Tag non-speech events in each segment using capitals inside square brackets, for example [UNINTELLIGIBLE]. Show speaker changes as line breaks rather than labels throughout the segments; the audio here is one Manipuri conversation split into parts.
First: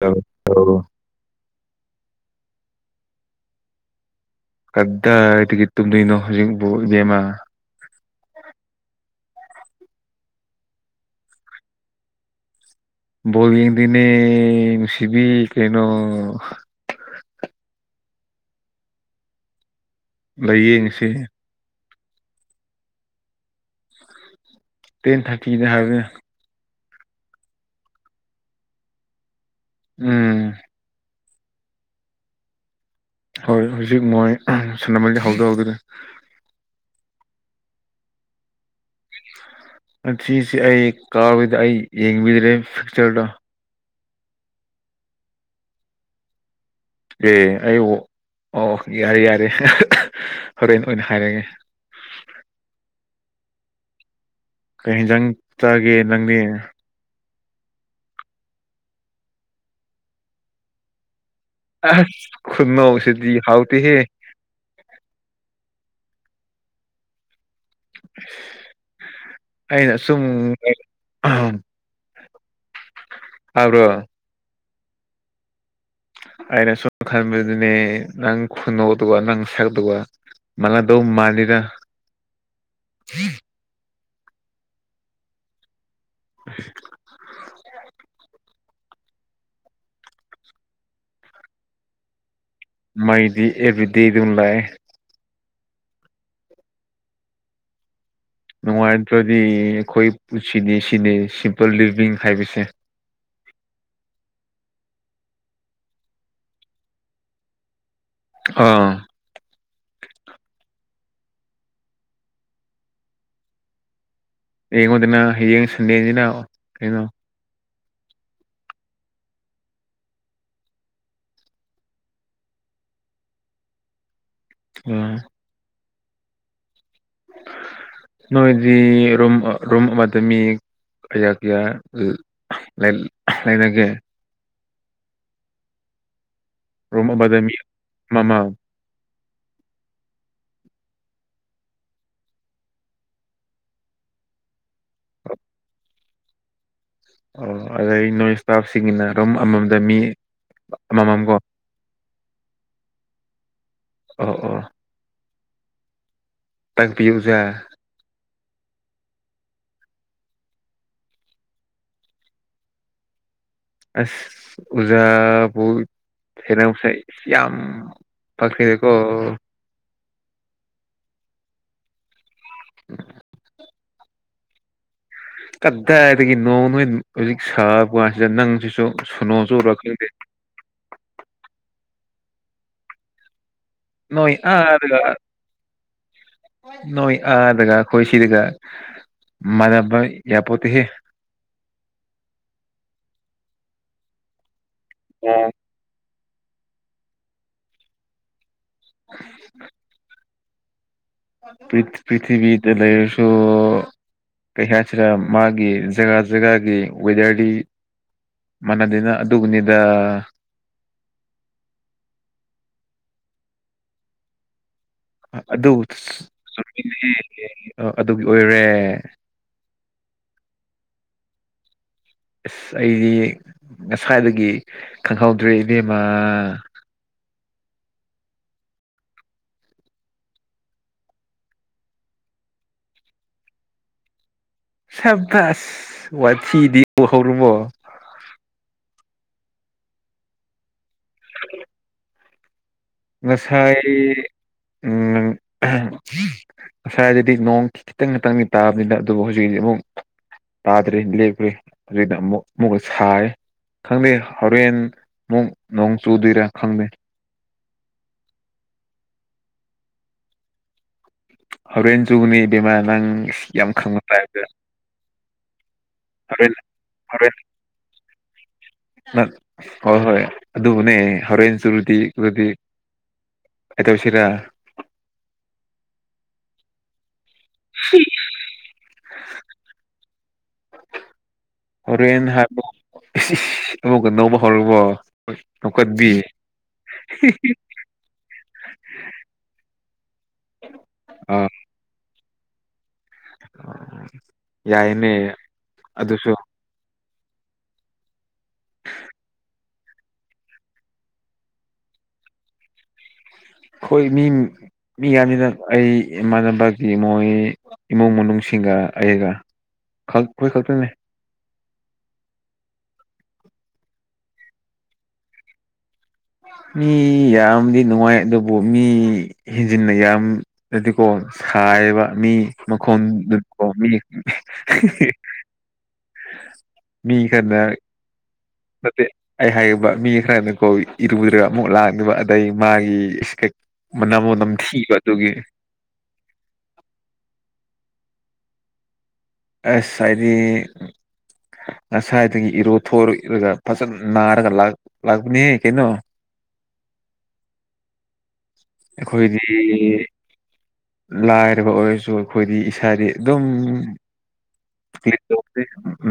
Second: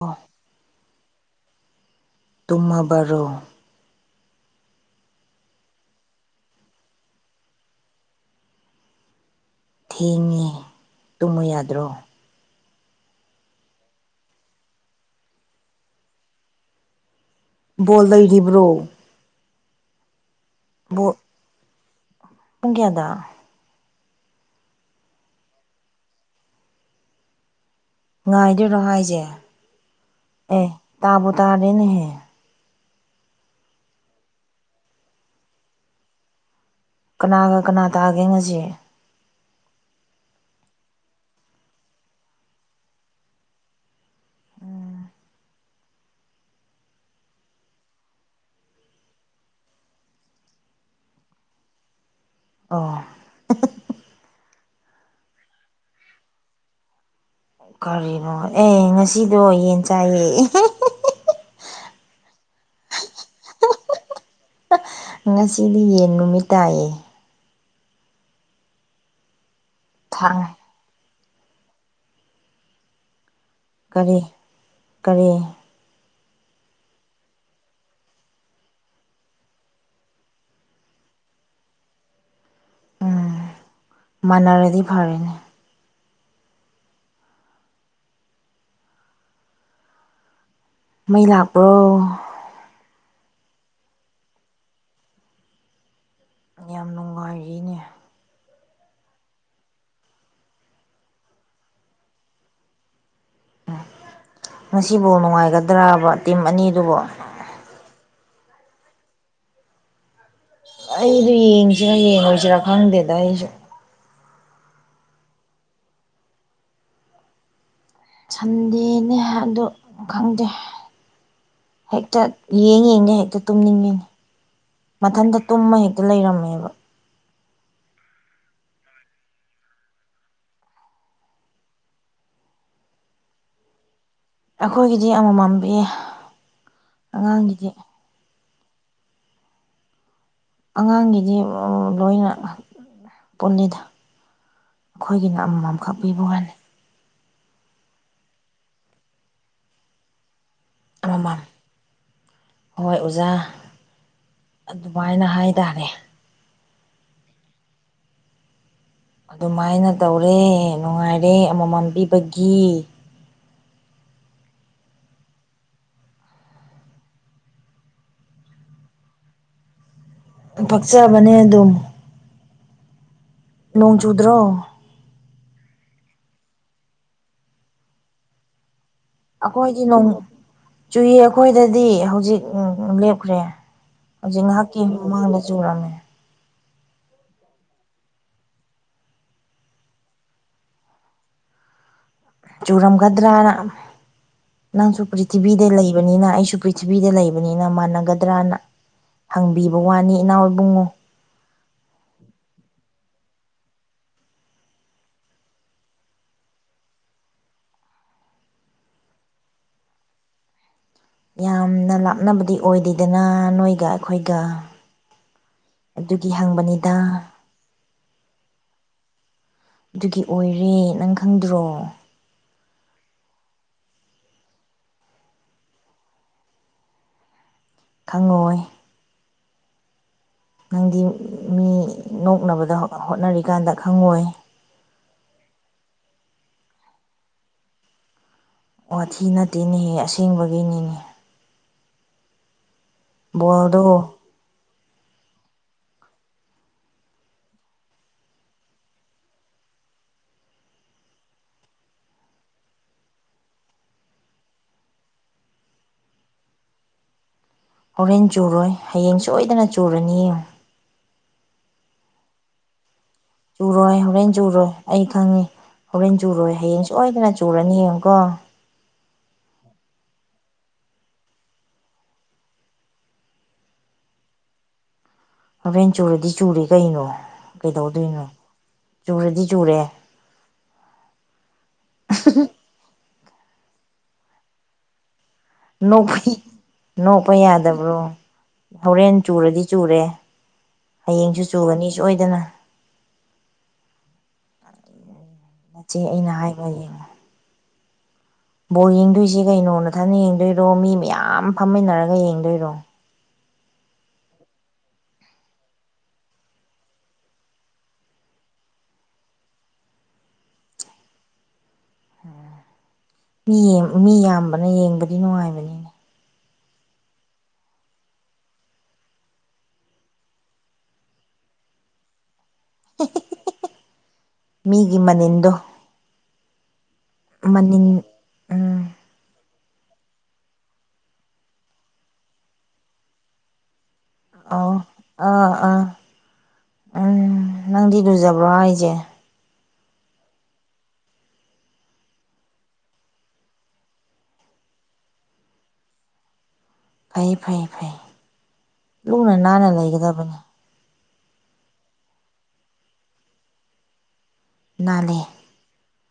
ꯑꯥ
ꯇꯧ
ꯇꯨꯝꯃꯕꯔꯣ
ꯀꯗꯥꯏꯗꯒꯤ ꯇꯨꯝꯗꯣꯏꯅꯣ ꯍꯧꯖꯤꯀꯄꯨ ꯏꯇꯦꯃꯥ
ꯍꯣ ꯇꯨꯝꯃꯨ ꯌꯥꯗ꯭ꯔꯣ
ꯕꯣꯜ ꯌꯦꯡꯗꯣꯏꯅꯦ ꯅꯨꯡꯁꯤꯕꯤ ꯀꯩꯅꯣ
ꯕꯣꯜ ꯂꯩꯔꯤꯕ꯭ꯔꯣ
ꯂꯥꯏꯌꯦ ꯉꯁꯤ
ꯕꯣꯜ ꯄꯨꯡ ꯀꯌꯥꯗ
ꯇꯦꯟ ꯊꯥꯔꯇꯤꯗ ꯍꯥꯏꯕꯅꯦ
ꯉꯥꯏꯗꯣꯏꯔꯣ ꯍꯥꯏꯁꯦ
ꯎꯝ
ꯑꯦ ꯇꯥꯕꯨ ꯇꯥꯔꯦꯅꯦꯍꯦ
ꯍꯣꯏ ꯍꯧꯖꯤꯛ ꯃꯣꯏ ꯁꯥꯟꯅꯕꯗꯤ ꯍꯧꯗꯣꯏꯔꯦ
ꯀꯅꯥꯒ ꯀꯅꯥ ꯇꯥꯒꯦ ꯉꯁꯤ
ꯁꯤꯁꯤ ꯑꯩ ꯀꯥꯏꯗ ꯑꯩ ꯌꯦꯡꯕꯤꯗ꯭ꯔꯦ ꯐꯤꯛꯆꯔꯗꯣ ꯑꯦ ꯑꯩꯕꯨ ꯑꯣ ꯌꯥꯔꯦ ꯌꯥꯔꯦ ꯍꯣꯔꯦꯟ ꯑꯣꯏꯅ ꯍꯥꯏꯔꯒꯦ
ꯑꯣ
ꯀꯩ ꯍꯦꯟꯖꯪ ꯆꯥꯒꯦ ꯅꯪꯗꯤ
ꯀꯔꯤꯅꯣ ꯑꯦ ꯉꯁꯤꯗꯣ ꯌꯦꯟ ꯆꯥꯏꯌꯦ
ꯑꯁ ꯈꯨꯅꯣꯁꯤꯗꯤ ꯍꯥꯎꯇꯤꯍꯦ
ꯉꯁꯤꯗꯤ ꯌꯦꯟ ꯅꯨꯃꯤꯠ ꯇꯥꯏꯌꯦ
ꯑꯩꯅ
ꯊꯥꯡ
ꯁꯨꯝ ꯇꯥꯕ꯭ꯔꯣ
ꯀꯔꯤ ꯀꯔꯤ
ꯑꯩꯅ ꯁꯨꯝ ꯈꯕꯗꯨꯅꯦ ꯅꯪ ꯈꯨꯅꯧꯛꯇꯨꯒ ꯅꯪ ꯁꯛꯇꯨꯒ ꯃꯟꯅ ꯗꯧ ꯃꯥꯟꯂꯤꯗ
ꯎꯝ ꯃꯥꯟꯅꯔꯗꯤ ꯐꯔꯦꯅꯦ
[UNINTELLIGIBLE]
ꯃꯩ ꯂꯥꯛꯄ꯭ꯔꯣ
ꯃꯥꯏꯗꯤ ꯑꯦꯕ꯭ꯔꯤꯗꯦ ꯗꯨꯝ ꯂꯥꯛꯑꯦ
ꯌꯥꯝ ꯅꯨꯡꯉꯥꯏꯔꯤꯅꯦ
ꯅꯨꯡꯉꯥꯏꯇ꯭ꯔꯗꯤ ꯑꯩꯈꯣꯏ ꯄꯨꯟꯁꯤꯗꯤ ꯁꯤꯅꯤ ꯁꯤꯝꯄꯜ ꯂꯤꯕꯤꯡ ꯍꯥꯏꯕꯁꯦ
ꯎꯝ ꯉꯁꯤꯕꯨꯜ ꯅꯨꯡꯉꯥꯏꯒꯗ꯭ꯔꯕ ꯇꯤꯝ ꯑꯅꯤꯗꯨꯕꯨ
ꯑꯥ
ꯑꯩꯗꯣ ꯌꯦꯡꯁꯤꯔꯥ ꯌꯦꯡꯉꯣꯏꯁꯤꯔꯥ ꯈꯪꯗꯦꯗ ꯑꯩꯁꯨ
ꯌꯦꯛꯉꯣ ꯗꯅ ꯍꯌꯦꯡ ꯁꯟꯗꯦꯟꯁꯤꯅ ꯀꯩꯅꯣ
ꯁꯟꯗꯦꯅꯦ ꯍꯥꯏꯕꯗ ꯈꯪꯗꯦ ꯍꯦꯛꯇ ꯌꯦꯡ ꯌꯦꯡꯗ ꯍꯦꯛꯇ ꯇꯨꯝꯅꯤꯡꯉꯦ
ꯑꯥ
ꯃꯊꯟꯇ ꯇꯨꯝꯃ ꯍꯦꯛꯇ ꯂꯩꯔꯝꯃꯦꯕ [UNINTELLIGIBLE]
ꯅꯣꯏꯗꯤ ꯔꯣꯝ ꯔꯣꯝ ꯑꯃꯗꯃꯤ ꯀꯌꯥ ꯀꯌꯥ ꯂꯩꯥꯏꯅ ꯀꯦ
ꯑꯩꯈꯣꯏꯒꯤꯗꯤ ꯑꯃꯃꯝꯕꯤꯌꯦ
ꯔꯣꯝ ꯑꯃꯗ ꯃꯤ ꯑꯃ ꯃꯝ
ꯑꯉꯥꯡꯒꯤꯗꯤ ꯂꯣꯏꯅ ꯄꯨꯜꯂꯤꯗ ꯑꯩꯈꯣꯏꯒꯤꯅ ꯑꯃꯃꯝꯈꯛ ꯄꯤꯕ ꯋꯥꯅꯤ
ꯑꯣ ꯑꯗꯩ ꯅꯣꯏ ꯏꯁꯇꯥꯐꯁꯤꯡꯒꯤꯅ ꯑꯗꯨꯝ ꯑꯃꯃꯝꯗ ꯃꯤ ꯑꯃꯃꯝꯀꯣ
ꯑꯃꯃꯝ ꯍꯣꯏ ꯑꯣꯖꯥ
ꯑꯣ ꯑꯣ
ꯑꯗꯨꯃꯥꯏꯅ ꯍꯥꯏꯇꯥꯔꯦ
ꯇꯥꯛꯄꯤꯌꯨꯖꯦ
ꯑꯗꯨꯃꯥꯏꯅ ꯇꯧꯔꯦ ꯅꯨꯡꯉꯥꯏꯔꯦ ꯑꯃꯃꯝ ꯄꯤꯕꯒꯤ
ꯑꯁ ꯎꯖꯥ ꯕꯨ ꯊꯦꯅꯁꯥꯏ ꯌꯥꯝ ꯄꯈꯔꯤꯀꯣ
ꯄꯛꯆꯕꯅꯦ ꯑꯗꯨꯝ
ꯎꯝ
ꯅꯣꯡ ꯆꯨꯗ꯭ꯔꯣ
ꯀꯗꯥꯏꯗꯒꯤ ꯅꯣꯡ ꯅꯣꯏ ꯍꯧꯖꯤꯛ ꯁꯥꯕ ꯀꯥꯟꯁꯤꯗ ꯅꯪꯁꯤꯁꯨ ꯁꯨꯅꯣ ꯆꯨꯔ
ꯑꯩꯈꯣꯏꯗꯤ
ꯈꯪꯗꯦ
ꯅꯣꯡ ꯆꯨꯏ ꯑꯩꯈꯣꯏꯗꯗꯤ ꯍꯧꯖꯤꯛ ꯎ ꯂꯦꯞꯈ꯭ꯔꯦ
ꯅꯣꯏ
ꯍꯧꯖꯤꯛ ꯉꯥꯏꯍꯥꯛꯀꯤ
ꯑꯥꯗꯒ
ꯃꯃꯥꯡꯗ ꯆꯨꯔꯝꯃꯦ
ꯅꯣꯏ ꯑꯥꯗꯒ ꯈꯣꯏ ꯁꯤꯗꯒ ꯃꯥꯟꯅꯕ ꯌꯥꯄꯣꯠꯇꯤꯍꯦ
ꯆꯨꯔꯝꯒꯗ꯭ꯔꯅ ꯅꯪꯁꯨ
ꯅꯣꯡ
ꯄ꯭ꯔꯤꯊꯤꯕꯤꯗ ꯂꯩꯕ ꯕꯅꯤꯅ ꯑꯩꯁꯨ ꯄ꯭ꯔꯤꯊꯤꯕꯤꯗ ꯂꯩꯕꯅꯤꯅ ꯃꯥꯟꯅꯒꯗ꯭ꯔꯅ ꯍꯪꯕꯤꯕ ꯋꯥꯅꯤ ꯏꯅꯥꯎ ꯏꯕꯨꯡꯉꯣ
ꯄ꯭ꯔꯤ ꯄ꯭ꯔꯤꯊꯤꯕꯤꯗ ꯂꯩꯔꯁꯨ ꯀꯩ ꯍꯥꯏꯁꯤꯔ ꯃꯥꯒꯤ ꯖꯒꯥ ꯖꯒꯥꯒꯤ ꯋꯦꯗꯔꯗꯤ ꯃꯥꯟꯅꯗꯦꯅ ꯑꯗꯨꯕꯨꯅꯤꯗ
ꯌꯥꯝꯅ ꯂꯥꯞꯅꯕꯗꯤ ꯑꯣꯏꯗꯦꯗꯅ ꯅꯣꯏꯒ ꯑꯩꯈꯣꯏꯒ
ꯑꯗꯨ
ꯑꯗꯨꯒꯤ ꯍꯪꯕꯅꯤꯗ
ꯆꯨꯝꯃꯤꯅꯦꯍꯦ ꯑ ꯑꯗꯨꯒꯤ ꯑꯣꯏꯔꯦ
ꯑꯗꯨꯒꯤ ꯑꯣꯏꯔꯦ ꯅꯪ ꯈꯪꯗ꯭ꯔꯣ
ꯑꯁ ꯑꯩꯗꯤ ꯉꯁꯥꯏꯗꯒꯤ ꯈꯪꯍꯧꯗ꯭ꯔꯦ ꯏꯕꯦꯝꯃꯥ
ꯈꯪꯉꯣꯏ ꯅꯪꯗꯤ ꯃꯤ ꯅꯣꯛꯅꯕꯗ ꯍꯣꯠꯅꯔꯤꯀꯥꯟꯗ ꯈꯪꯉꯣꯏ
ꯁꯕꯥꯁ ꯋꯥꯊꯤꯗꯤ ꯎ ꯍꯧꯔꯕꯣ
ꯋꯥꯊꯤ ꯅꯠꯇꯦꯅꯦꯍꯦ ꯑꯁꯦꯡꯕꯒꯤꯅꯤꯅꯦ
[UNINTELLIGIBLE]
ꯕꯣꯜꯗꯣ
ꯉꯁꯥꯏ ꯑꯝ ꯉꯁꯥꯏꯗꯗꯤ ꯅꯣꯡ ꯈꯤꯇꯪ ꯈꯤꯇꯪꯗꯤ ꯇꯥꯕꯅꯤꯗ ꯑꯗꯨꯕꯨ ꯍꯧꯖꯤꯛ ꯍꯧꯖꯤꯛꯃꯨꯛ ꯇꯥꯗ꯭ꯔꯦ ꯂꯦꯞꯈ꯭ꯔꯦ ꯍꯧꯖꯤꯛꯇ ꯑꯃꯨꯛ ꯑꯃꯨꯛꯀ ꯁꯥꯔꯦ ꯈꯪꯗꯦ ꯍꯧꯔꯦꯟ ꯃꯨꯛ ꯅꯣꯡ ꯆꯨꯗꯣꯏꯔꯥ ꯈꯪꯗꯦ
ꯍꯣꯔꯦꯟ ꯆꯨꯔꯣꯏ ꯍꯌꯦꯡ ꯁꯣꯏꯗꯅ ꯆꯨꯔꯅꯤ ꯌꯦꯡꯉꯨ
ꯍꯧꯔꯦꯟ ꯆꯨꯅꯤ ꯏꯕꯦꯃꯥ ꯅꯪ ꯌꯥꯝ
ꯆꯨꯔꯣꯏ
ꯈꯪꯕ
ꯍꯧꯔꯦꯟ
ꯇꯥꯏꯞꯇ
ꯆꯨꯔꯣꯏ ꯑꯩ ꯈꯪꯉꯤ ꯍꯧꯔꯦꯟ
ꯍꯣꯔꯦꯟ
ꯆꯨꯔꯣꯏ ꯍꯌꯦꯡ ꯁꯣꯏꯗꯅ ꯆꯨꯔꯅꯤ ꯌꯦꯡꯉꯨꯀꯣ
ꯅ ꯍꯣꯏ ꯍꯣꯏ ꯑꯗꯨꯕꯨꯅꯦ ꯍꯣꯔꯦꯟ ꯆꯨꯔꯨꯗꯤ ꯗꯤ ꯀꯩꯗꯧꯁꯤꯔ
ꯍꯧꯔꯦꯟ ꯆꯨꯔꯗꯤ ꯆꯨꯔꯤ ꯀꯩꯅꯣ ꯀꯩꯗꯧꯗꯣꯏꯅꯣ ꯆꯨꯔꯗꯤ ꯆꯨꯔꯦ
ꯍꯣꯔꯦꯟ ꯍꯥ ꯏꯁ ꯏꯁ ꯑꯃꯨꯛꯀ ꯅꯣꯡꯄ ꯍꯧꯔꯕꯣ ꯅꯧꯀꯠꯕꯤ
ꯅꯣꯛꯄꯩ ꯅꯣꯡꯄ ꯌꯥꯗ ꯕ꯭ꯔꯣ ꯍꯧꯔꯦꯟ ꯆꯨꯔꯗꯤ ꯆꯨꯔꯦ ꯍꯌꯦꯡꯁꯨ
ꯑꯥ
ꯆꯨꯒꯅꯤ ꯁꯣꯏꯗꯅ
ꯌꯥꯏꯅꯦ
ꯅꯆꯦ ꯑꯩꯅ
ꯑꯗꯨꯁꯨ
ꯍꯥꯏꯕ ꯌꯦꯡꯉꯣ ꯕꯣꯜ ꯌꯦꯡꯗꯣꯏꯖꯦ ꯀꯩꯅꯣ ꯅ ꯃꯊꯟ ꯌꯦꯡꯗꯣꯏꯔꯣ ꯃꯤ ꯃꯌꯥꯝ ꯐꯝꯃꯤꯟꯅꯔꯒ ꯌꯦꯡꯗꯣꯏꯔꯣ
ꯈꯣꯏ ꯃꯤꯡ ꯃꯤ ꯌꯥꯝꯅꯤꯅ ꯑꯩ ꯏꯃꯥꯟꯅꯕꯀꯤ ꯃꯣꯏ ꯏꯃꯨꯡ ꯃꯅꯨꯡꯁꯤꯡꯒ ꯑꯩꯒ ꯈꯪ ꯑꯩꯈꯣꯏ ꯈꯛꯇꯅꯦ
ꯃꯤ ꯌꯦꯝ ꯃꯤ ꯌꯥꯝꯕꯅ ꯌꯦꯡꯕꯗꯤ ꯅꯨꯡꯉꯥꯏꯕꯅꯤ
ꯃꯤ ꯌꯥꯝꯗꯤ ꯅꯨꯡꯉꯥꯏ ꯑꯗꯨꯕꯨ ꯃꯤ ꯍꯦꯟꯖꯤꯟꯅ ꯌꯥꯝ ꯗꯗꯤꯀꯣ ꯁꯥꯏꯌꯦꯕ ꯃꯤ ꯃꯈꯣꯟꯗꯨꯀꯣ ꯃꯤ
ꯃꯤꯒꯤ ꯃꯅꯤꯟꯗꯣ
ꯃꯤ ꯈꯠꯅ
ꯃꯅꯤꯟ ꯎꯝ
ꯅꯠꯇꯦ ꯑꯩ ꯍꯥꯏꯒꯦꯕ ꯃꯤ ꯈꯔꯅꯀꯣ ꯏꯔꯨꯗ꯭ꯔꯒ ꯑꯃꯨꯛ ꯂꯥꯛꯅꯤꯕ ꯑꯗꯩ ꯃꯥꯒꯤ ꯃꯅꯝꯋꯣ
ꯑꯧ
ꯅꯝꯊꯤꯕ ꯑꯗꯨꯒꯤ
ꯑꯥ ꯑꯥ ꯎꯝ ꯅꯪꯗꯤ ꯂꯨꯖꯕ꯭ꯔꯣ ꯍꯥꯏꯁꯦ
ꯑꯦꯁ ꯍꯥꯏꯗꯤ ꯉꯁꯥꯏꯗꯒꯤ ꯏꯔꯣ ꯊꯣꯛꯣ ꯏꯔꯒ ꯐꯖꯅ ꯅꯥꯔꯒ ꯂꯥꯛꯄꯅꯦꯍ ꯀꯩꯅꯣ
ꯐꯩ ꯐꯩ ꯐꯩ ꯂꯨꯅ
ꯑꯩꯈꯣꯏꯗꯤ
ꯅꯥꯟꯅ ꯂꯩꯒꯗꯕꯅꯤ
ꯂꯥꯏꯔꯕ ꯑꯣꯏꯔꯁꯨ ꯑꯩꯈꯣꯏꯗꯤ ꯏꯁꯥꯗꯤ ꯑꯗꯨꯝ
ꯅꯥꯂꯦ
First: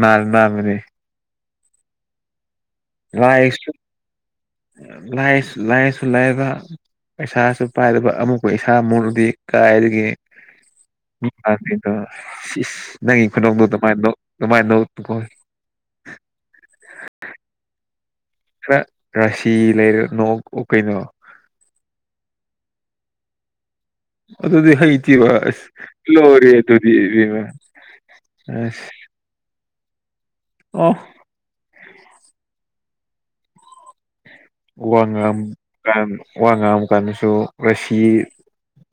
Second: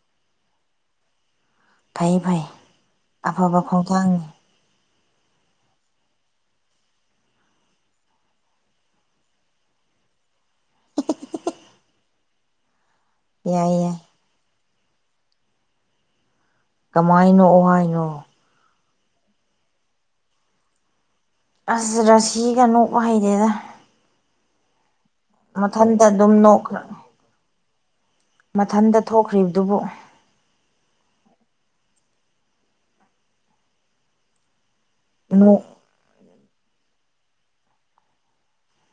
ꯃꯥ ꯃꯥꯃꯤꯅꯦ
ꯐꯩ ꯐꯩ ꯑꯐꯕ ꯈꯣꯡꯊꯥꯡꯅꯤ
ꯂꯥꯏ ꯂꯥꯏꯁꯨ ꯂꯥꯏꯕ ꯄꯩꯁꯥꯁꯨ ꯄꯥꯏꯗꯕ ꯑꯃꯨꯛꯀ ꯏꯁꯥ ꯃꯨꯛꯂꯨꯗꯤ ꯀꯥꯏꯗꯒꯤ ꯗꯣ ꯅꯪꯒꯤ ꯈꯨꯗꯣꯗꯣ
ꯌꯥꯏ ꯌꯥꯏ
ꯑꯗꯨꯃꯥꯏꯅ ꯅꯣꯀ ꯅꯣꯛ ꯎꯅꯨꯀꯣ
ꯀꯃꯥꯏꯅꯥ ꯅꯣꯛ ꯎ ꯍꯥꯏꯔꯤꯅꯣ
ꯈꯔ ꯔꯥꯁꯤ ꯂꯩꯔ ꯅꯣꯛ ꯑꯣ ꯀꯩꯅꯣ
ꯑꯁ ꯔꯁꯤꯒ ꯅꯣꯛꯄꯥ ꯍꯩꯗꯦꯗ
ꯑꯗꯨꯗꯤ ꯍꯩꯇꯕ ꯑꯁ
ꯃꯊꯟꯇ ꯑꯗꯨꯝ
ꯂꯣꯔꯤꯍꯦ
ꯅꯣꯛꯈ꯭ꯔ
ꯑꯗꯨꯗꯤ ꯑꯦ ꯕꯦꯝꯃꯥ
ꯃꯊꯟꯇ ꯊꯣꯛꯈ꯭ꯔꯤꯕꯗꯨꯕꯨ
ꯑꯣ ꯋꯥ ꯉꯝ
ꯅꯣꯛ
ꯉꯥꯡꯝ ꯋꯥꯕꯥ ꯀꯥꯟꯗꯁꯨ ꯔꯁꯤ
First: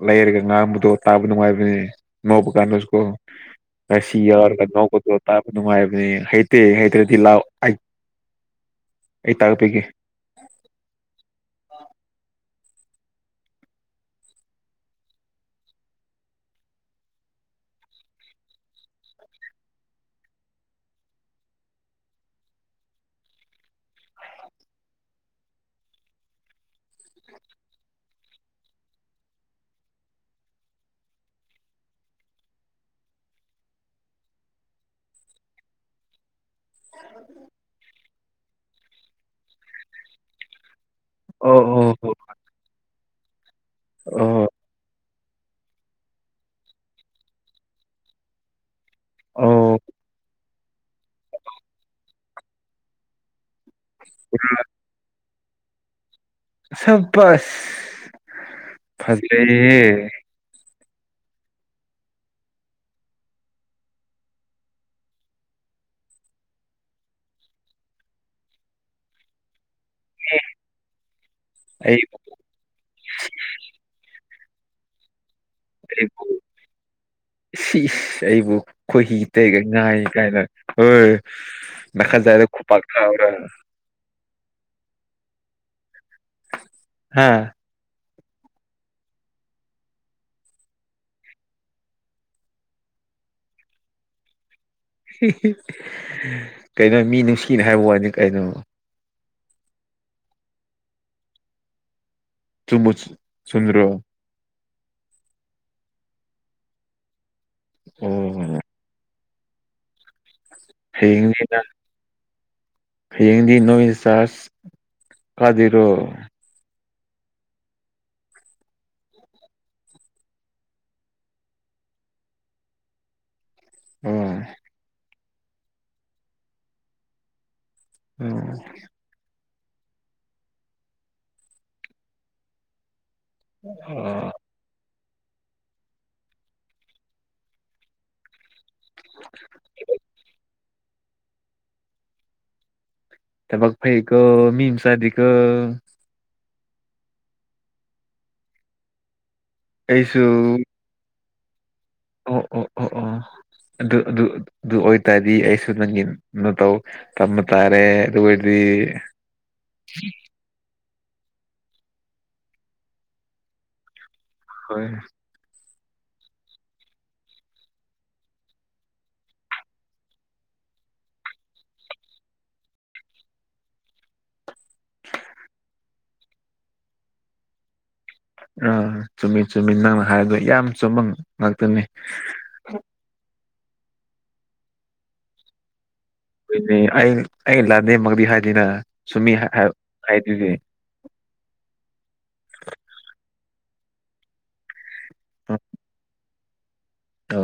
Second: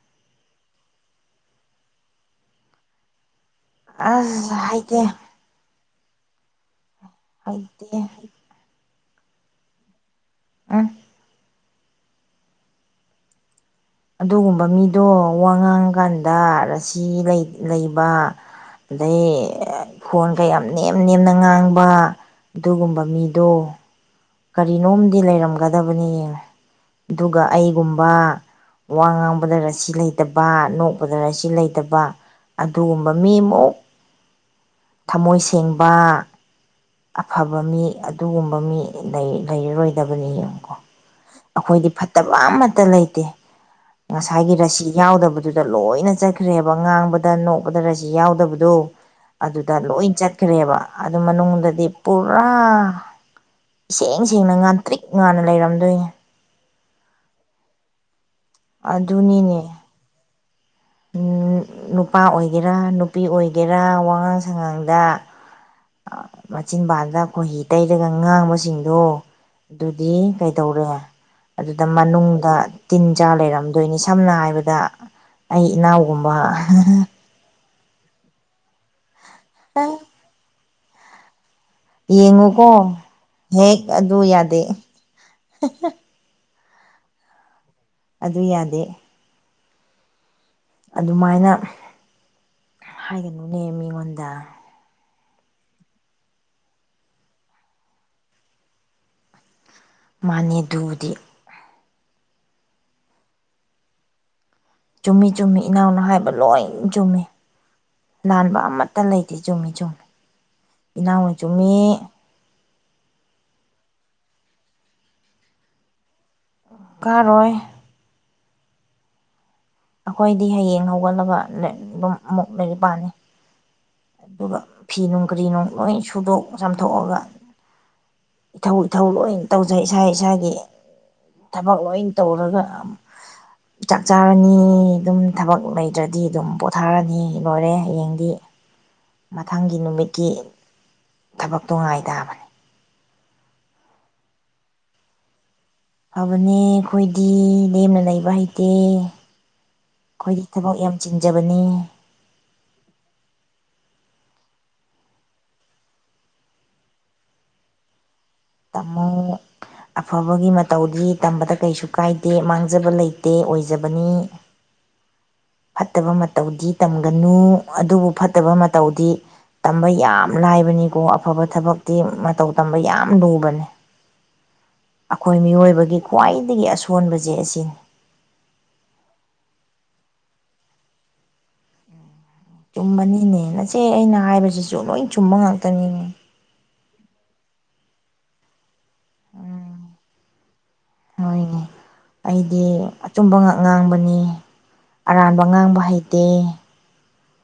ꯂꯩꯔꯒ ꯉꯥꯡꯝꯕꯗꯣ ꯇꯥꯕ ꯅꯨꯡꯉꯥꯏꯕꯅꯤ ꯅꯣꯛꯄ ꯀꯥꯟꯗꯁꯨꯀꯣ ꯑꯁꯤ
ꯑꯁ
ꯌꯥꯑꯣꯔꯒ
ꯍꯩꯇꯦ
ꯅꯣꯛꯄꯗꯨ ꯇꯥꯕ ꯅꯨꯡꯉꯥꯏꯕꯅꯦ ꯍꯩꯇꯦ ꯍꯩꯇ꯭ꯔꯗꯤ ꯂꯥꯛꯑꯣ ꯑꯩ
ꯍꯩꯇꯦ
ꯑꯩ ꯇꯥꯛꯄꯤꯒꯦ
ꯑ
ꯑ
ꯑꯗꯨꯒꯨꯝꯕ ꯃꯤꯗꯣ ꯋꯥ ꯉꯥꯡꯀꯥꯟꯗ ꯔꯁꯤ ꯂꯩꯕ ꯂꯩꯌꯦ ꯈꯣꯟꯒ ꯌꯥꯝ ꯅꯦꯝ ꯅꯦꯝꯅ ꯉꯥꯡꯕ ꯑꯗꯨꯒꯨꯝꯕ ꯃꯤꯗꯣ ꯀꯔꯤꯅꯣꯝꯗꯤ ꯂꯩꯔꯝꯒꯗꯕꯅꯤ ꯌꯦꯟꯉꯨ ꯑꯗꯨꯒ ꯑꯩꯒꯨꯝꯕ ꯋꯥ ꯉꯥꯡꯕꯗ ꯔꯁꯤ ꯂꯩꯇꯕ ꯅꯣꯛꯄꯗ ꯔꯁꯤ ꯂꯩꯇꯕ ꯑꯗꯨꯒꯨꯝꯕ ꯃꯤꯃꯨꯛ ꯊꯃꯣꯏ ꯁꯦꯡꯕ ꯑꯐꯕ ꯃꯤ ꯑꯗꯨꯒꯨꯝꯕ ꯃꯤ ꯂꯩꯔꯔꯣꯏꯗꯕꯅꯤ ꯌꯦꯡꯉꯨꯀꯣ
ꯑꯣ
ꯑꯩꯈꯣꯏꯗꯤ
ꯑꯣ
ꯐꯠꯇꯕ ꯑꯃꯠꯇ ꯂꯩꯇꯦ
ꯑꯣ
ꯉꯁꯥꯏꯒꯤ ꯔꯁꯤ ꯌꯥꯎꯗꯕꯗꯨꯗ ꯂꯣꯏꯅ ꯆꯠꯈ꯭ꯔꯦꯕ ꯉꯥꯡꯕꯗ ꯅꯣꯛꯄꯗ ꯔꯁꯤ ꯌꯥꯎꯗꯕꯗꯣ ꯑꯗꯨꯗ
ꯑꯣ
ꯂꯣꯏ ꯆꯠꯈ꯭ꯔꯦꯕ ꯑꯗꯨ ꯃꯅꯨꯡꯗꯗꯤ ꯄꯨꯔꯥ ꯏꯁꯦꯡ ꯁꯦꯡꯅ ꯉꯥꯟꯇ꯭ꯔꯤꯛ ꯉꯥꯅ ꯂꯩꯔꯝꯗꯣꯏꯅꯤ
ꯁꯕꯁ
ꯑꯗꯨꯅꯤꯅꯦ
ꯐꯖꯩꯌꯦ
ꯅꯨꯄꯥ ꯑꯣꯏꯒꯦꯔꯥ ꯅꯨꯄꯤ ꯑꯣꯏꯒꯦꯔꯥ ꯋꯥꯉꯥꯡ ꯁꯉꯥꯡꯗ ꯃꯆꯤꯟ ꯄꯗ ꯈꯈꯣꯏꯍꯤ ꯇꯩꯔꯒ ꯉꯥꯡꯕꯁꯤꯡꯗꯣ ꯑꯗꯨꯗꯤ ꯀꯩꯗꯧꯔꯦ ꯑꯗꯨꯗ
ꯑꯩ
ꯃꯅꯨꯡꯗ ꯇꯤꯟ ꯆꯥ ꯂꯩꯔꯝꯗꯣꯏꯅꯤ ꯁꯝꯅ ꯍꯥꯏꯔꯕꯗ ꯑꯩ ꯏꯅꯥꯎꯒꯨꯝꯕ
ꯁꯤ ꯑꯩꯕꯨ ꯈꯣꯏꯍꯤ ꯇꯩꯒ ꯉꯥꯏ ꯀꯥꯏꯅ ꯍꯣꯏ ꯃꯈꯥꯖꯥꯏꯗꯨꯗꯥ ꯈꯨꯄꯥꯛꯅꯥ
ꯌꯦꯡꯉꯨꯀꯣ
ꯊꯥꯎꯔꯥ
ꯍꯦꯛ ꯑꯗꯨ ꯌꯥꯗꯦ
ꯍꯥꯥ
ꯑꯗꯨ ꯌꯥꯗꯦ ꯑꯗꯨꯃꯥꯏꯅ ꯍꯥꯏꯒꯅꯨꯅꯦ ꯃꯤꯉꯣꯟꯗ
ꯀꯩꯅꯣ ꯃꯤ ꯅꯨꯡꯁꯤꯅ ꯍꯥꯏꯕ ꯋꯥꯅꯤ ꯀꯩꯅꯣ
ꯃꯥꯥꯅꯦ ꯑꯗꯨꯕꯨꯗꯤ
ꯆꯨꯃꯨꯁ ꯁꯨꯝꯕꯔꯣ
ꯆꯨꯝꯃꯤ ꯆꯨꯝꯃꯤ ꯏꯅꯥꯎꯅ ꯍꯥꯏꯕ ꯂꯣꯏ ꯆꯨꯝꯃꯤ
ꯑꯣ
ꯂꯥꯟꯕ ꯑꯃꯠ ꯇ ꯂꯩꯇꯦ ꯆꯨꯝꯃꯤ ꯆꯨꯝꯃꯤ ꯏꯅꯥꯎꯅ
ꯊꯦꯡꯉꯦꯗ
ꯆꯨꯝꯃꯤ
ꯍꯌꯦꯡꯗꯤ ꯅꯣꯏ ꯆꯔꯁ ꯀꯥꯗꯨꯏꯔꯣ
ꯀꯥꯔꯣꯏ ꯑꯩꯈꯣꯏꯗꯤ ꯍꯌꯦꯡ ꯍꯧꯒꯠꯂꯒ ꯂꯩ ꯑꯗꯨꯝ ꯑꯃꯨꯛ ꯂꯩꯔꯤ ꯄꯥꯅꯤ
ꯑꯣ
ꯑꯗꯨꯒ ꯐꯤ ꯅꯨꯡ ꯀꯔꯤ ꯅꯨꯡ ꯂꯣꯏ ꯁꯨꯗꯣꯛ ꯆꯥꯝꯊꯣꯛꯑꯒ
ꯑꯣ
ꯏꯊꯧ ꯏꯊꯧ ꯂꯣꯏ ꯇꯧꯖꯩ ꯏꯁꯥ ꯏꯁꯥꯒꯤ ꯊꯕꯛ ꯂꯣꯏ ꯇꯧꯔꯒ ꯆꯥꯛ
ꯑꯣ
ꯆꯥꯔꯅꯤ ꯑꯗꯨꯝ ꯊꯕꯛ ꯂꯩꯇ꯭ꯔꯗꯤ ꯑꯗꯨꯝ ꯄꯣꯊꯥꯔꯅꯤ ꯂꯣꯏꯔꯦ ꯍꯌꯦꯡꯗꯤ ꯃꯊꯪꯒꯤ ꯅꯨꯃꯤꯠꯀꯤ ꯊꯕꯛꯇꯣ ꯉꯥꯏ ꯇꯥꯕꯅꯤ
ꯊꯕꯛ ꯐꯩꯀꯣ ꯃꯤꯃꯆꯥꯗꯤ ꯀꯣ
ꯐꯕꯅꯦ ꯑꯩꯈꯣꯏꯗꯤ ꯂꯦꯝꯅ ꯂꯩꯕ ꯍꯩꯇꯦ
ꯑꯩꯁꯨ
ꯑꯩꯈꯣꯏꯗꯤ ꯊꯕꯛ ꯌꯥꯝ ꯆꯤꯟꯖꯕꯅꯦ
ꯑꯣ ꯑꯣ ꯑꯣ ꯑꯣ ꯑꯗꯨ ꯑꯗꯨ ꯑꯗꯨ ꯑꯣꯏꯇꯥꯔꯗꯤ ꯑꯩꯁꯨ ꯅꯪꯒꯤ ꯇꯧ ꯇꯝꯕ ꯇꯥꯔꯦ ꯗꯨꯔꯗꯤ
ꯇꯥꯃꯣ ꯑꯐꯕꯒꯤ ꯃ ꯇꯧꯔꯤ ꯇꯝꯕꯗ ꯀꯩꯁꯨ ꯀꯥꯏꯗꯦ ꯃꯥꯡꯖꯕ ꯂꯩꯇꯦ ꯑꯣꯏꯖꯕꯅꯤ
ꯍꯣꯏꯅ
ꯐꯠꯇꯕ ꯃꯇꯧꯗꯤ ꯇꯝꯒꯅꯨ ꯑꯗꯨꯕꯨ ꯐꯠꯇꯕ ꯃꯇꯧꯗꯤ ꯇꯝꯕ ꯌꯥꯝ ꯂꯥꯏꯕꯅꯤꯀꯣ ꯑꯐꯕ ꯊꯕꯛꯇꯤ ꯃꯇꯧ ꯇꯝꯕ ꯌꯥꯝ ꯂꯨꯕꯅꯤ ꯑꯩꯈꯣꯏ ꯃꯤꯑꯣꯏꯕꯒꯤ ꯈ꯭ꯋꯥꯏꯗꯒꯤ ꯑꯁꯣꯟꯕꯁꯦ ꯑꯁꯤꯅꯤ
ꯑꯥ ꯆꯨꯝꯃꯤ ꯆꯨꯝꯃꯤ ꯅꯪꯅ ꯍꯥꯏꯕꯗꯣ ꯌꯥꯝ ꯆꯨꯝꯕ ꯉꯥꯛꯇꯅꯤ
ꯆꯨꯝꯕꯅꯤꯅꯦ ꯅꯆꯦ ꯑꯩꯅ ꯍꯥꯏꯕꯁꯤꯁꯨ ꯂꯣꯏ ꯆꯨꯝꯕ ꯉꯇꯅꯤꯅꯦ
ꯑꯩ ꯑꯩ ꯂꯥꯟꯗꯦꯝꯃꯗꯤ ꯍꯥꯏꯗꯦꯅ ꯁꯨꯝꯃꯤ ꯍꯥꯏ
ꯎꯝ
ꯍꯥꯏꯗꯨꯗꯤ
ꯍꯣꯏꯅꯦ ꯑꯩꯗꯤ ꯑꯆꯨꯝꯕ ꯉꯥꯛ ꯉꯥꯡꯕꯅꯤ ꯑꯔꯥꯟꯕ ꯉꯥꯡꯕ ꯍꯩꯇꯦ
ꯑ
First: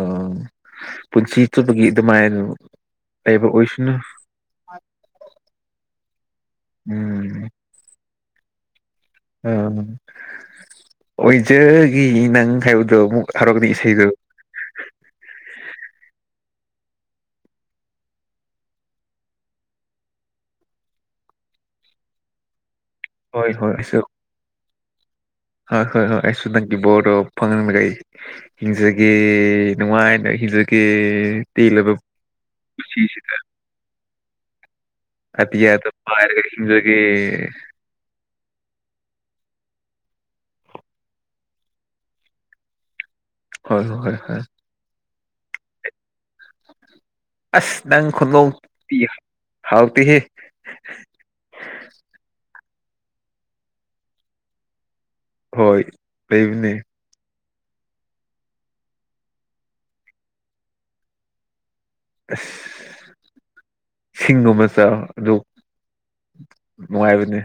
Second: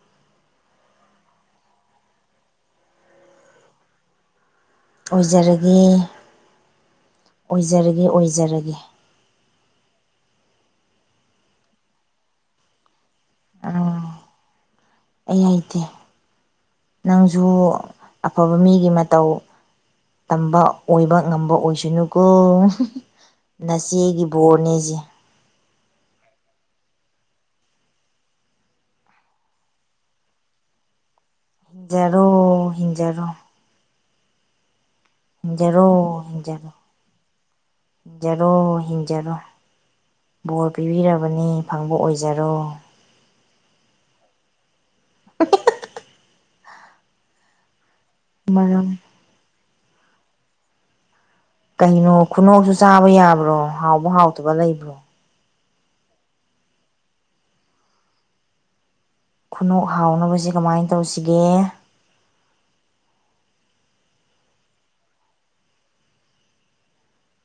ꯄꯨꯟꯁꯤ ꯆꯨꯞꯄꯒꯤ ꯑꯗꯨꯃꯥꯏꯅ ꯂꯩꯕ ꯑꯣꯏꯁꯅꯨ
ꯑꯣꯏꯖꯔꯒꯦ
ꯎꯝ
ꯑꯣꯏꯖꯔꯒꯦ ꯑꯣꯏꯖꯔꯒꯦ
ꯑꯝ ꯑꯣꯏꯖꯒꯤ ꯅꯪ ꯍꯥꯏꯕꯗꯣ ꯑꯃꯨꯛ ꯊꯥꯔꯛꯅꯤ
ꯎꯝ
ꯏꯁꯩꯗꯣ
ꯑꯩ ꯍꯩꯇꯦ ꯅꯪꯁꯨ ꯑꯐꯕ ꯃꯤꯒꯤ ꯃꯇꯧ ꯇꯝꯕ ꯑꯣꯏꯕ ꯉꯝꯕ ꯑꯣꯏꯁꯅꯨꯀꯣ
ꯍꯣꯏ ꯍꯣꯏ ꯑꯩꯁꯨ
ꯅꯆꯦꯒꯤ ꯕꯣꯔꯅꯦꯁꯦ
ꯍꯣꯏ ꯍꯣꯏ ꯍꯣꯏ ꯑꯩꯁꯨ ꯅꯪꯒꯤ ꯕꯣꯔꯣ ꯐꯪꯉꯪꯂꯒꯦ ꯍꯤꯡꯖꯒꯦ ꯅꯨꯡꯉꯥꯏꯅ ꯍꯤꯡꯖꯒꯦ ꯇꯂꯕ
ꯍꯤꯡꯖꯔꯣ ꯍꯤꯡꯖꯔꯣ
ꯄꯨꯁꯤꯁꯤꯗ ꯑꯇꯤꯌꯥꯗ
ꯍꯤꯡꯖꯔꯣ
ꯄꯥꯏꯔꯒ
ꯍꯤꯡꯖꯔꯣ
ꯍꯤꯡꯖꯒꯦ
ꯍꯤꯡꯖꯔꯣ ꯍꯤꯡꯖꯔꯣ ꯕꯣꯔ ꯄꯤꯕꯤꯔꯕꯅꯤ ꯐꯪꯕ ꯑꯣꯏꯖꯔꯣ
ꯍꯣꯏ ꯍꯣꯏ ꯍꯣꯏ
[UNINTELLIGIBLE]
ꯑꯁ ꯅꯪ ꯈꯨꯅꯣꯛꯇꯤ
ꯃꯔꯝ
ꯍꯥꯎꯇꯦꯍꯦ
ꯀꯩꯅꯣ ꯈꯨꯅꯧꯁꯨ ꯆꯥꯕ ꯌꯥꯕ꯭ꯔꯣ ꯍꯥꯎꯕ ꯍꯥꯎꯇꯕ ꯂꯩꯕ꯭ꯔꯣ
ꯍꯣꯏ ꯂꯩꯕꯅꯦ
ꯈꯨꯅꯣꯛ ꯍꯥꯎꯅꯕꯁꯤ ꯀꯃꯥꯏꯅ ꯇꯧꯁꯤꯒꯦ
ꯑꯁ ꯁꯤꯡꯒꯨꯝꯕ ꯆꯥꯎ ꯑꯗꯨ ꯅꯨꯡꯉꯥꯏꯕꯅꯦ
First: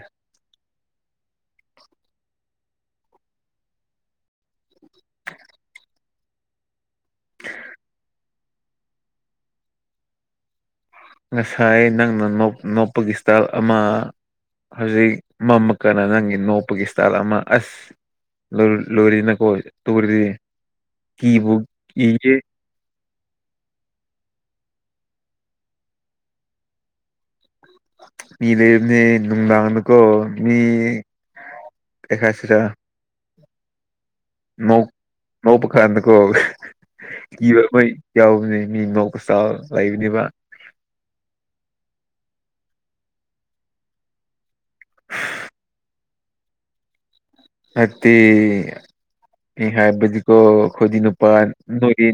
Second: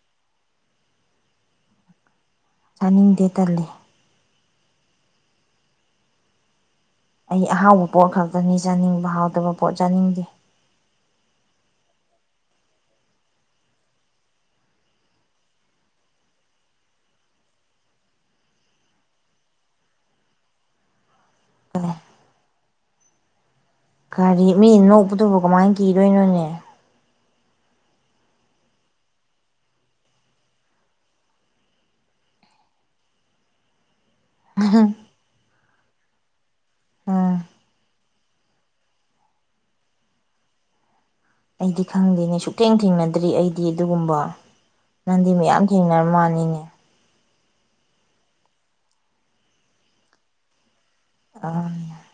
ꯆꯥꯅꯤꯡꯗꯦ ꯇꯜꯂ‌ꯦ ꯑꯩ ꯑꯍꯥꯎꯕ ꯄꯣꯠ ꯈꯛꯇꯅꯤ ꯆꯥꯅꯤꯡꯕ ꯍꯥꯎꯇꯕ ꯄꯣꯠ ꯆꯥꯅꯤꯡꯗꯦ
ꯉꯁꯥꯏ ꯅꯪꯅ ꯅꯣꯞꯄꯒꯤ ꯁ꯭ꯇꯥꯏꯜ ꯑꯃ ꯍꯧꯖꯤꯛ ꯃꯃꯀꯅ ꯅꯪꯒꯤ ꯅꯣꯞꯄꯒꯤ ꯁ꯭ꯇꯥꯜ ꯑꯃ ꯑꯁ ꯂꯣꯏꯔꯤꯅ ꯀꯣ ꯇꯧꯔꯤꯗꯤ ꯀꯤꯕꯨ ꯀꯤꯒ‌ꯦ
ꯀꯥꯔꯤ ꯃꯤꯅ ꯅꯣꯛꯄꯗꯨꯕꯨ ꯀꯃꯥꯏꯅ ꯀꯤꯗꯣꯏꯅꯣꯅꯦ
ꯃꯤ ꯂꯩꯕꯅ‌ꯦ ꯅꯨꯡꯗꯥꯡꯗꯀꯣ ꯃꯤ ꯀꯩ ꯍꯥꯏꯁꯤꯔ ꯅ‌ꯣꯛꯄ ꯈꯥꯟꯗꯀꯣ
ꯎꯝ
ꯀꯤꯕ ꯈ‌ꯣꯏ ꯌꯥꯎꯕꯅꯦ ꯃꯤ ꯅ‌ꯣꯛꯀ ꯁꯥ ꯂꯩꯕꯅꯦꯕ
ꯑꯩꯗꯤ ꯈꯪꯗꯦꯅꯦ ꯁꯨꯛꯊꯦꯡ ꯊꯦꯡꯅꯗ꯭ꯔꯤ ꯑꯩꯗꯤ ꯑꯗꯨꯒꯨꯝꯕ ꯅꯪꯗꯤ ꯃꯌꯥꯝ ꯊꯦꯡꯅꯔ ꯃꯥꯜꯂꯤꯅꯦ
ꯍꯥꯏꯕꯗꯤ ꯍꯥꯏꯕꯗꯤꯀꯣ ꯈ‌ꯣꯏꯗꯤ ꯅꯨꯄꯥ
ꯑꯥ
ꯅ‌ꯣꯏꯗꯤ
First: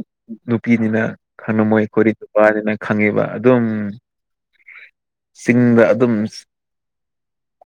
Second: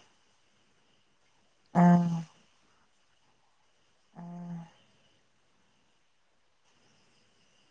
ꯅꯨꯄꯤꯅꯤꯅꯍꯥꯟꯅ ꯃ‌ꯣꯏ
ꯑꯥ
ꯀ‌ꯣꯔꯤꯛ ꯅꯨꯄꯥꯅꯤꯅ ꯈꯪꯉꯤꯕ ꯑꯗꯨꯝ ꯆꯤꯡꯗ ꯑꯗꯨꯝ